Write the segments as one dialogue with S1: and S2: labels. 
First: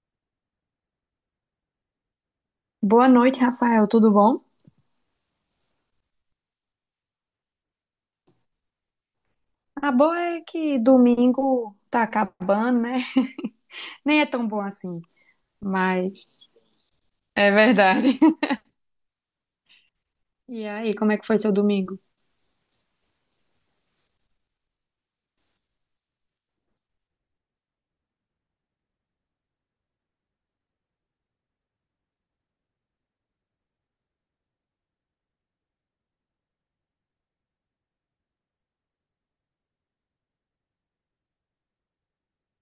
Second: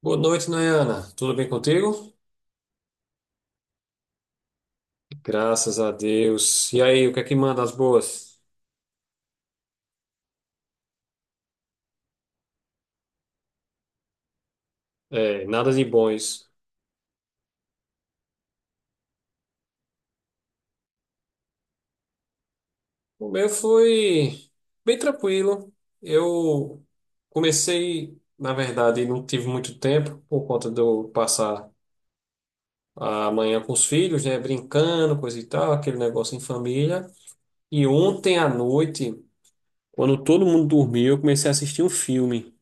S1: Boa noite, Nayana. Tudo bem contigo?
S2: Boa noite, Rafael. Tudo bom?
S1: Graças a Deus. E aí, o que é que manda as boas?
S2: A boa é que domingo tá acabando, né? Nem é tão bom assim,
S1: É, nada de
S2: mas
S1: bons.
S2: é verdade. E aí, como é que foi seu domingo?
S1: O meu foi bem tranquilo. Eu Na verdade, não tive muito tempo por conta de eu passar a manhã com os filhos, né, brincando, coisa e tal, aquele negócio em família. E ontem à noite, quando todo mundo dormiu, eu comecei a assistir um filme,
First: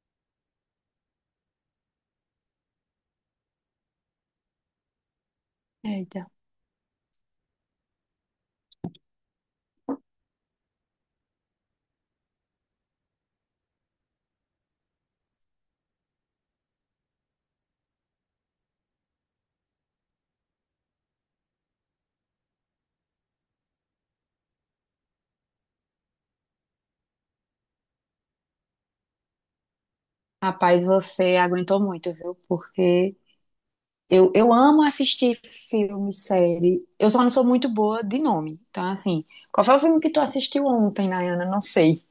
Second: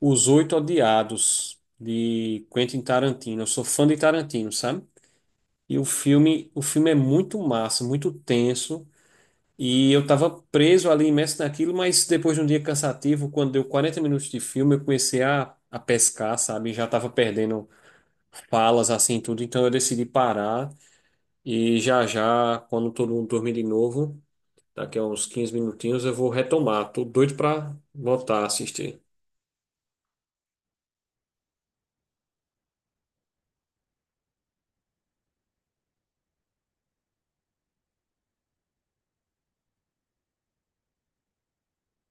S1: Os Oito Odiados, de Quentin Tarantino. Eu sou fã de Tarantino, sabe? E o
S2: Eita.
S1: filme, o filme é muito massa, muito tenso. E eu tava preso ali, imerso naquilo, mas depois de um dia cansativo, quando deu 40 minutos de filme, eu comecei a pescar, sabe? Já tava perdendo falas, assim, tudo. Então eu decidi parar. E já já, quando todo mundo dormir de novo, daqui a uns 15 minutinhos, eu vou retomar. Tô doido pra voltar a assistir.
S2: Rapaz, você aguentou muito, viu? Porque eu amo assistir filme, série. Eu só não sou muito boa de nome. Então, assim, qual foi o filme que tu assistiu ontem, Nayana? Não sei.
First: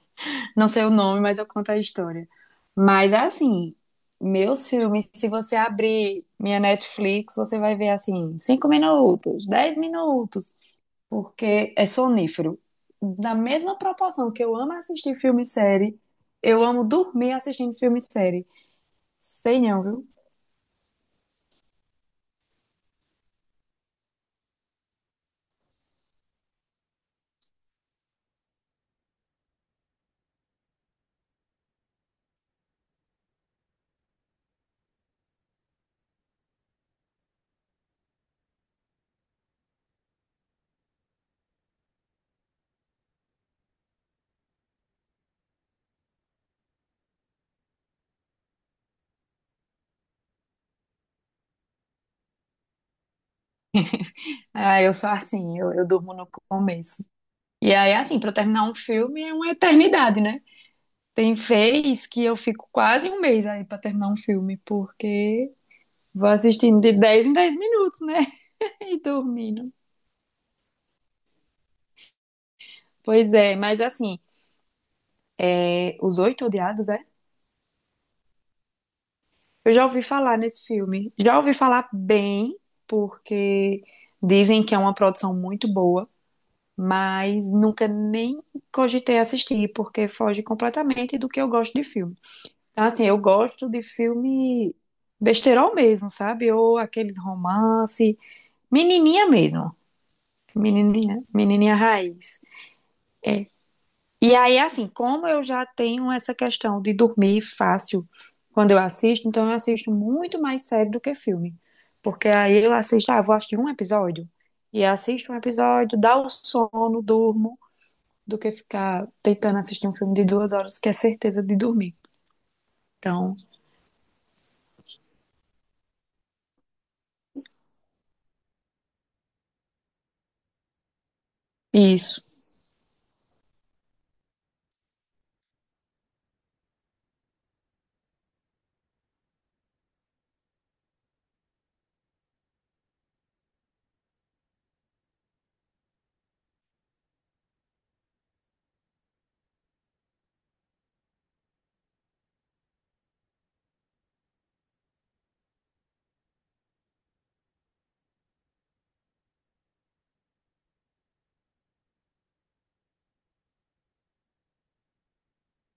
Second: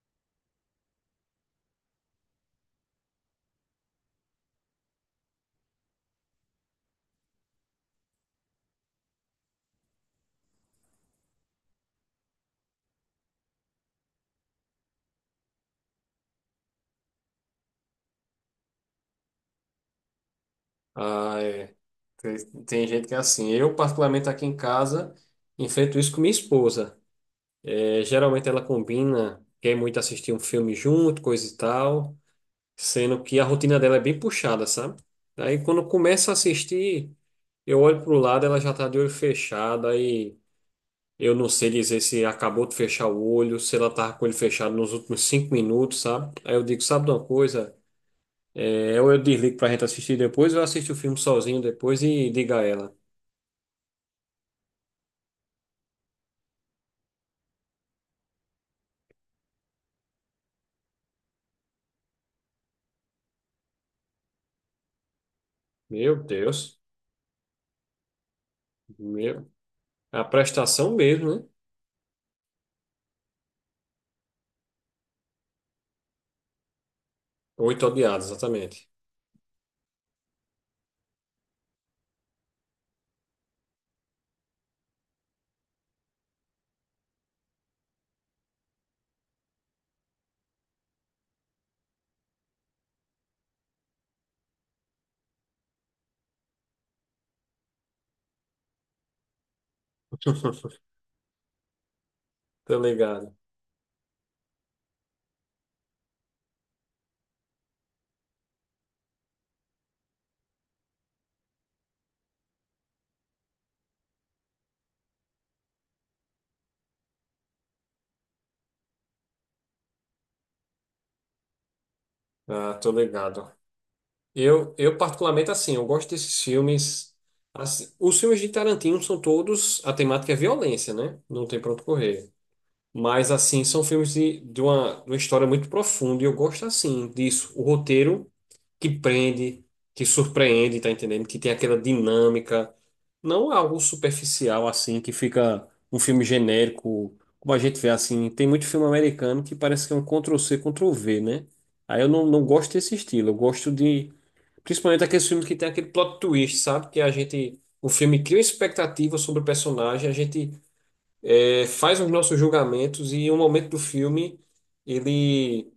S2: Não sei o nome, mas eu conto a história. Mas é assim, meus filmes, se você abrir minha Netflix, você vai ver assim, 5 minutos, 10 minutos, porque é sonífero. Da mesma proporção que eu amo assistir filme e série, eu amo dormir assistindo filme e série. Sei não, viu?
S1: Ah, é. Tem, tem gente que é assim. Eu, particularmente aqui em casa, enfrento isso com minha esposa. É, geralmente ela combina, quer muito assistir um filme junto, coisa e tal, sendo que a rotina dela é bem puxada, sabe? Aí quando começa a assistir, eu olho pro lado, ela já tá de olho fechado, aí eu não sei dizer se acabou de fechar o olho, se ela tava com ele fechado nos últimos 5 minutos, sabe? Aí eu digo, sabe de uma coisa? É, ou eu desligo pra gente assistir depois, ou eu assisto o filme sozinho depois e digo a ela,
S2: Ah, eu sou assim, eu durmo no começo. E aí, assim, pra eu terminar um filme é uma eternidade, né? Tem vez que eu fico quase um mês aí pra terminar um filme, porque
S1: meu
S2: vou
S1: Deus,
S2: assistindo de 10 em 10 minutos, né? E
S1: meu,
S2: dormindo.
S1: a prestação mesmo, né?
S2: Pois é, mas assim, é, Os Oito Odiados, é?
S1: Oito odiados, exatamente.
S2: Eu já ouvi falar nesse filme. Já ouvi falar bem, porque dizem que é uma produção muito boa, mas nunca nem cogitei assistir, porque foge completamente do que eu gosto de filme. Então, assim, eu gosto de filme besteirol mesmo, sabe? Ou aqueles romance, menininha mesmo. Menininha, menininha raiz.
S1: Tô ligado.
S2: E aí, assim, como eu já tenho essa questão de dormir fácil quando eu assisto, então eu assisto muito mais série do que filme. Porque aí eu assisto, ah, vou assistir um episódio. E assisto um episódio, dá o sono, durmo, do que ficar tentando assistir um filme de 2 horas, que é certeza de dormir.
S1: Ah, tô
S2: Então,
S1: ligado. Eu particularmente, assim, eu gosto desses filmes. Assim, os filmes de Tarantino são todos, a temática é violência, né? Não tem pra onde
S2: isso.
S1: correr. Mas, assim, são filmes de uma história muito profunda e eu gosto, assim, disso. O roteiro que prende, que surpreende, tá entendendo? Que tem aquela dinâmica. Não algo superficial, assim, que fica um filme genérico, como a gente vê, assim. Tem muito filme americano que parece que é um Ctrl-C, Ctrl-V, né? Aí eu não, não gosto desse estilo. Eu gosto de. Principalmente aqueles filmes que tem aquele plot twist, sabe? Que a gente. O filme cria expectativa sobre o personagem, a gente faz os nossos julgamentos e em um momento do filme ele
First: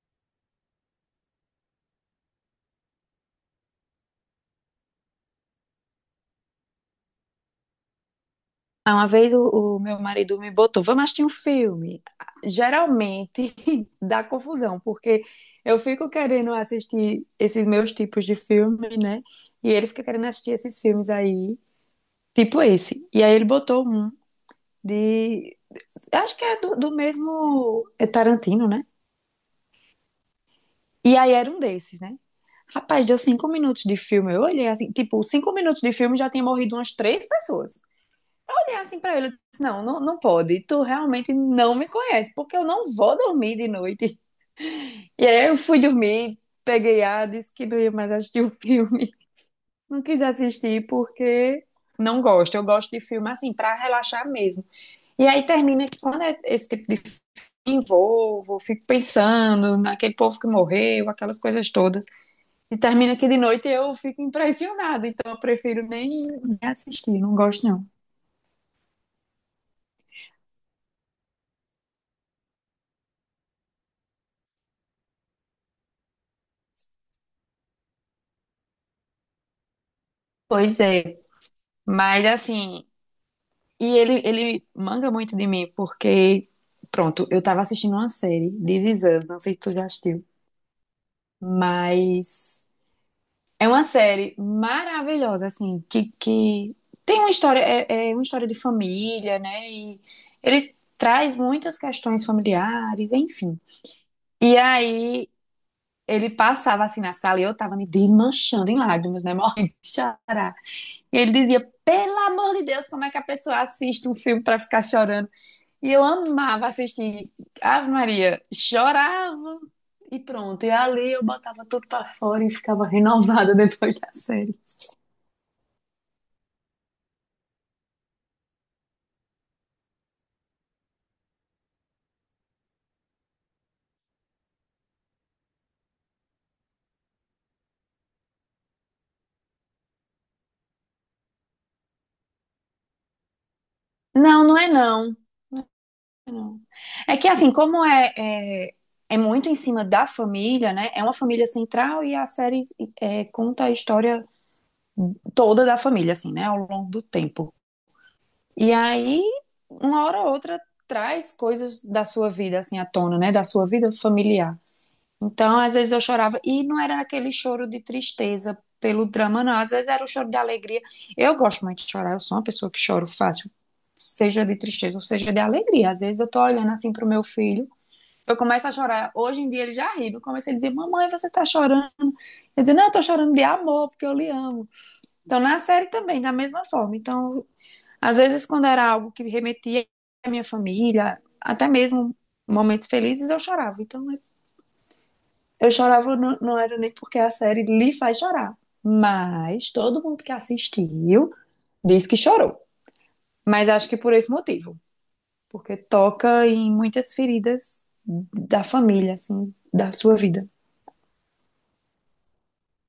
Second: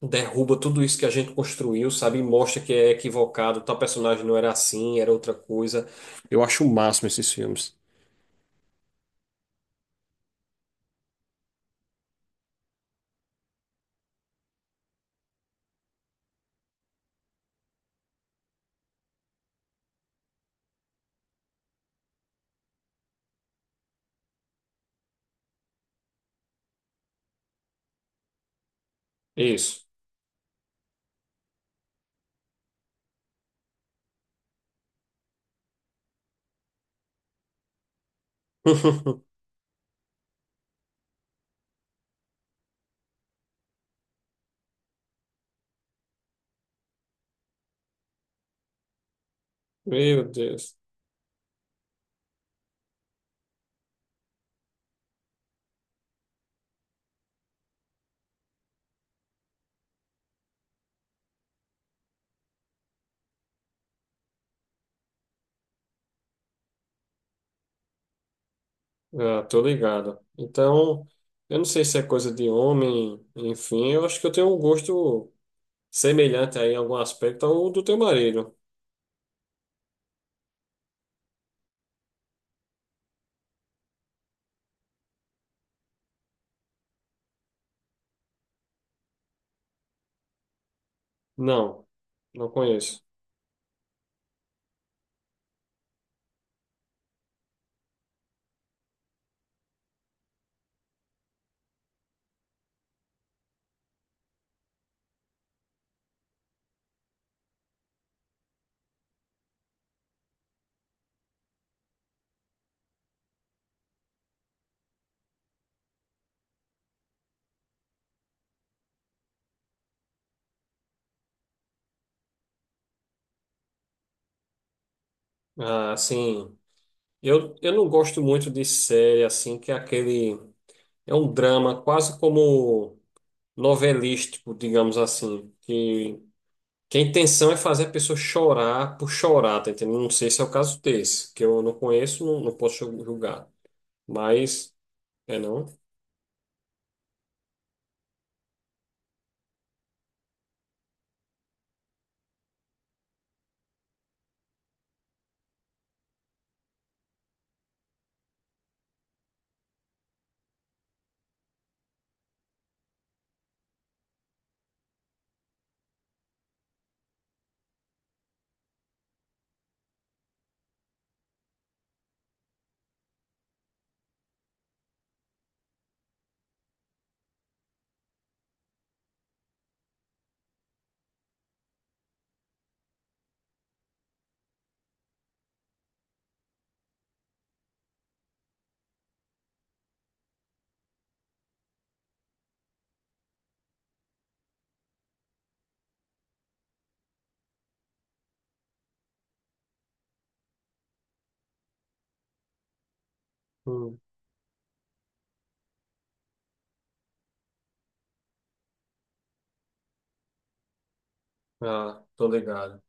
S1: derruba tudo isso que a gente construiu, sabe? E mostra que é equivocado, tal personagem não era assim, era outra coisa. Eu acho o máximo esses filmes.
S2: Ah, uma vez o meu marido me botou, vamos assistir um filme. Geralmente dá confusão, porque eu fico querendo assistir esses meus tipos de filme, né? E ele fica querendo assistir esses filmes aí, tipo esse. E aí ele botou um de. Eu acho que é do mesmo é Tarantino, né?
S1: Isso.
S2: E aí era um desses, né? Rapaz, deu 5 minutos de filme. Eu olhei assim, tipo, 5 minutos de filme já tinha morrido umas três pessoas. E assim pra ele, eu disse, não, não, não pode, tu realmente não me conhece, porque eu não vou dormir de noite. E aí eu fui dormir, peguei a, disse que não ia mais assistir o filme. Não quis
S1: Meu Deus.
S2: assistir porque não gosto. Eu gosto de filme assim, pra relaxar mesmo. E aí termina que quando é esse tipo de filme, envolvo, fico pensando naquele povo que morreu, aquelas coisas todas. E termina que de noite eu fico impressionada. Então eu prefiro nem assistir, não gosto não.
S1: Ah, tô ligado. Então, eu não sei se é coisa de homem, enfim, eu acho que eu tenho um gosto semelhante aí em algum aspecto ao do teu marido.
S2: Pois é. Mas assim, e ele manga muito de mim, porque, pronto, eu tava assistindo uma série, This Is Us, não sei se tu já assistiu,
S1: Não, não
S2: mas
S1: conheço.
S2: é uma série maravilhosa, assim, que tem uma história, é uma história de família, né? E ele traz muitas questões familiares, enfim. E aí ele passava assim na sala e eu tava me desmanchando em lágrimas, né? Morrendo de chorar. E ele dizia: pelo amor de Deus, como é que a pessoa assiste um filme pra ficar chorando? E eu amava assistir Ave Maria, chorava e pronto. E ali eu botava tudo pra fora e ficava renovada depois da série.
S1: Ah, sim. Eu não gosto muito de série assim, que é aquele. É um drama quase como novelístico, digamos assim. Que a intenção é fazer a pessoa chorar por chorar, tá entendendo? Não sei se é o caso desse, que eu não conheço, não, não posso julgar.
S2: Não, não é
S1: Mas,
S2: não.
S1: é não?
S2: Não. É que assim, como é muito em cima da família, né? É uma família central e a série é, conta a história toda da família, assim, né? Ao longo do tempo. E aí, uma hora ou outra, traz coisas da sua vida, assim, à tona, né? Da sua vida familiar. Então, às vezes eu chorava, e não era aquele choro de tristeza pelo drama, não, às vezes era o choro de alegria. Eu gosto muito de chorar, eu sou uma pessoa que choro fácil, seja de tristeza ou seja de alegria. Às vezes eu tô olhando assim pro meu filho, eu começo a chorar. Hoje em dia ele já ri, eu comecei a dizer: Mamãe, você tá chorando? Eu dizia: Não, eu tô chorando de amor, porque eu lhe amo. Então, na série também, da mesma forma. Então, às vezes, quando era algo que remetia à minha família, até mesmo momentos felizes, eu chorava. Então, é eu chorava, não, não era nem porque a série lhe faz chorar, mas todo mundo que assistiu diz que chorou. Mas acho que
S1: Hum.
S2: por esse motivo, porque toca em muitas feridas da família, assim, da sua vida.
S1: Ah, tô ligado.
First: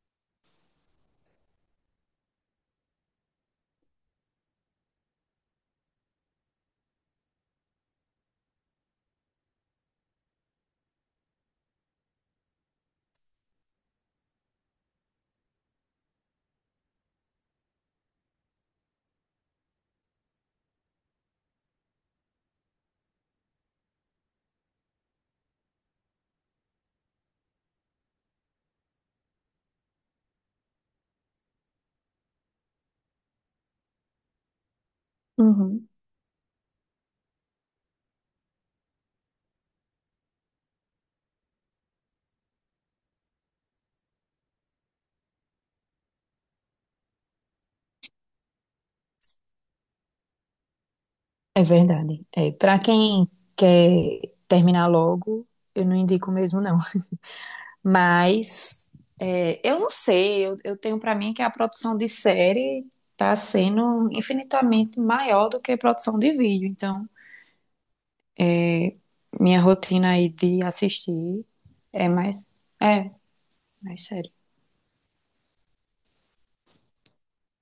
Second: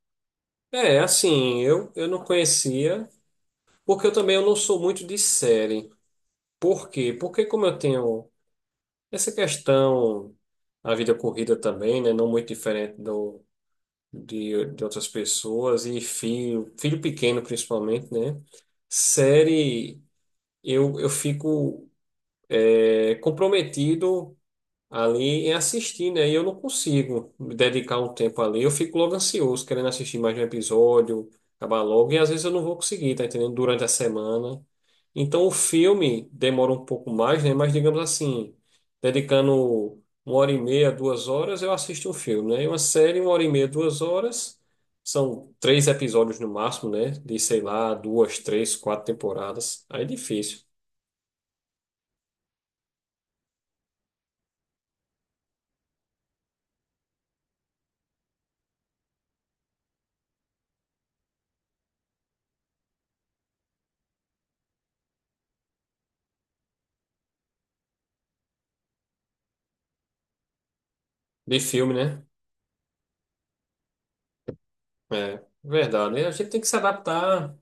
S1: É, assim, eu não conhecia, porque eu também eu não sou muito de série. Por quê? Porque como eu tenho. Essa questão, a vida corrida também, né? Não muito diferente do, de outras pessoas, e filho, filho pequeno principalmente, né? Série, eu fico comprometido ali em assistir, né? E eu não consigo me dedicar um tempo ali. Eu fico logo ansioso, querendo assistir mais um episódio, acabar logo, e às vezes eu não vou conseguir, tá entendendo? Durante a semana. Então o
S2: Uhum.
S1: filme demora um pouco mais, né? Mas digamos assim, dedicando uma hora e meia, 2 horas, eu assisto um filme, né? E uma série, uma hora e meia, duas horas. São três episódios no máximo, né? De, sei lá, duas, três, quatro temporadas. Aí é difícil.
S2: É verdade. É, para quem quer terminar logo, eu não indico mesmo, não. Mas é, eu não sei, eu tenho para mim que a produção de série tá sendo infinitamente maior do que a produção de vídeo. Então, minha rotina aí de assistir
S1: De filme,
S2: é
S1: né?
S2: mais, é, mais sério.
S1: É, verdade. Né? A gente tem que se adaptar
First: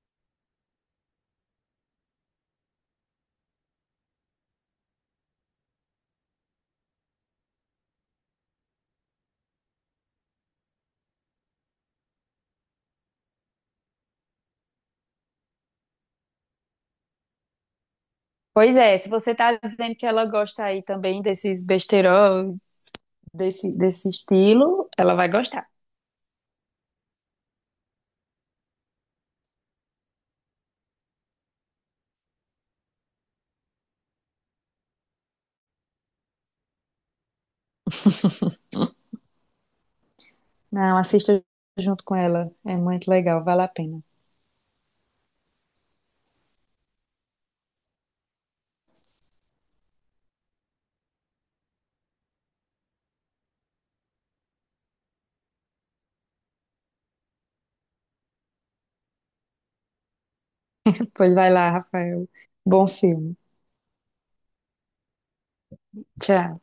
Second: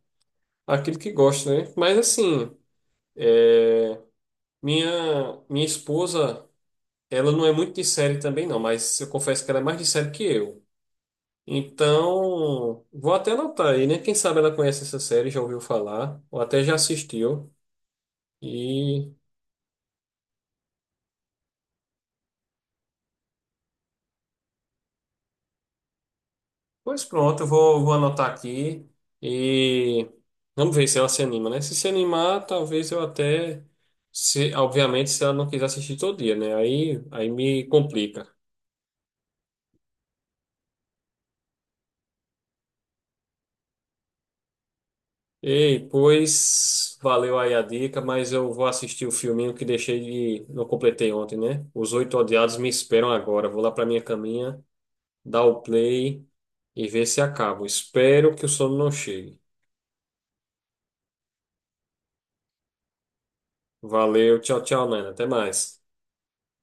S1: aquilo que gosta, né? Mas assim, é, minha esposa, ela não é muito de série também não, mas eu confesso que ela é mais de série que eu. Então, vou até anotar aí, né? Quem sabe ela conhece essa série, já ouviu falar, ou até já assistiu.
S2: Pois é, se
S1: E,
S2: você tá dizendo que ela gosta aí também desses besteirol, desse estilo, ela vai gostar.
S1: pois pronto, eu vou anotar aqui e vamos ver se ela se anima, né? Se se animar, talvez eu até, se, obviamente, se ela não quiser assistir todo dia, né? Aí me complica.
S2: Não, assista junto com ela, é muito legal, vale a pena.
S1: Ei, pois valeu aí a dica, mas eu vou assistir o filminho que deixei de. Não completei ontem, né? Os Oito Odiados me esperam agora. Vou lá pra minha caminha, dar o play e ver se acabo. Espero que o sono não chegue.
S2: Pois vai lá, Rafael. Bom filme.
S1: Valeu, tchau, tchau, Nana. Até mais.
S2: Tchau.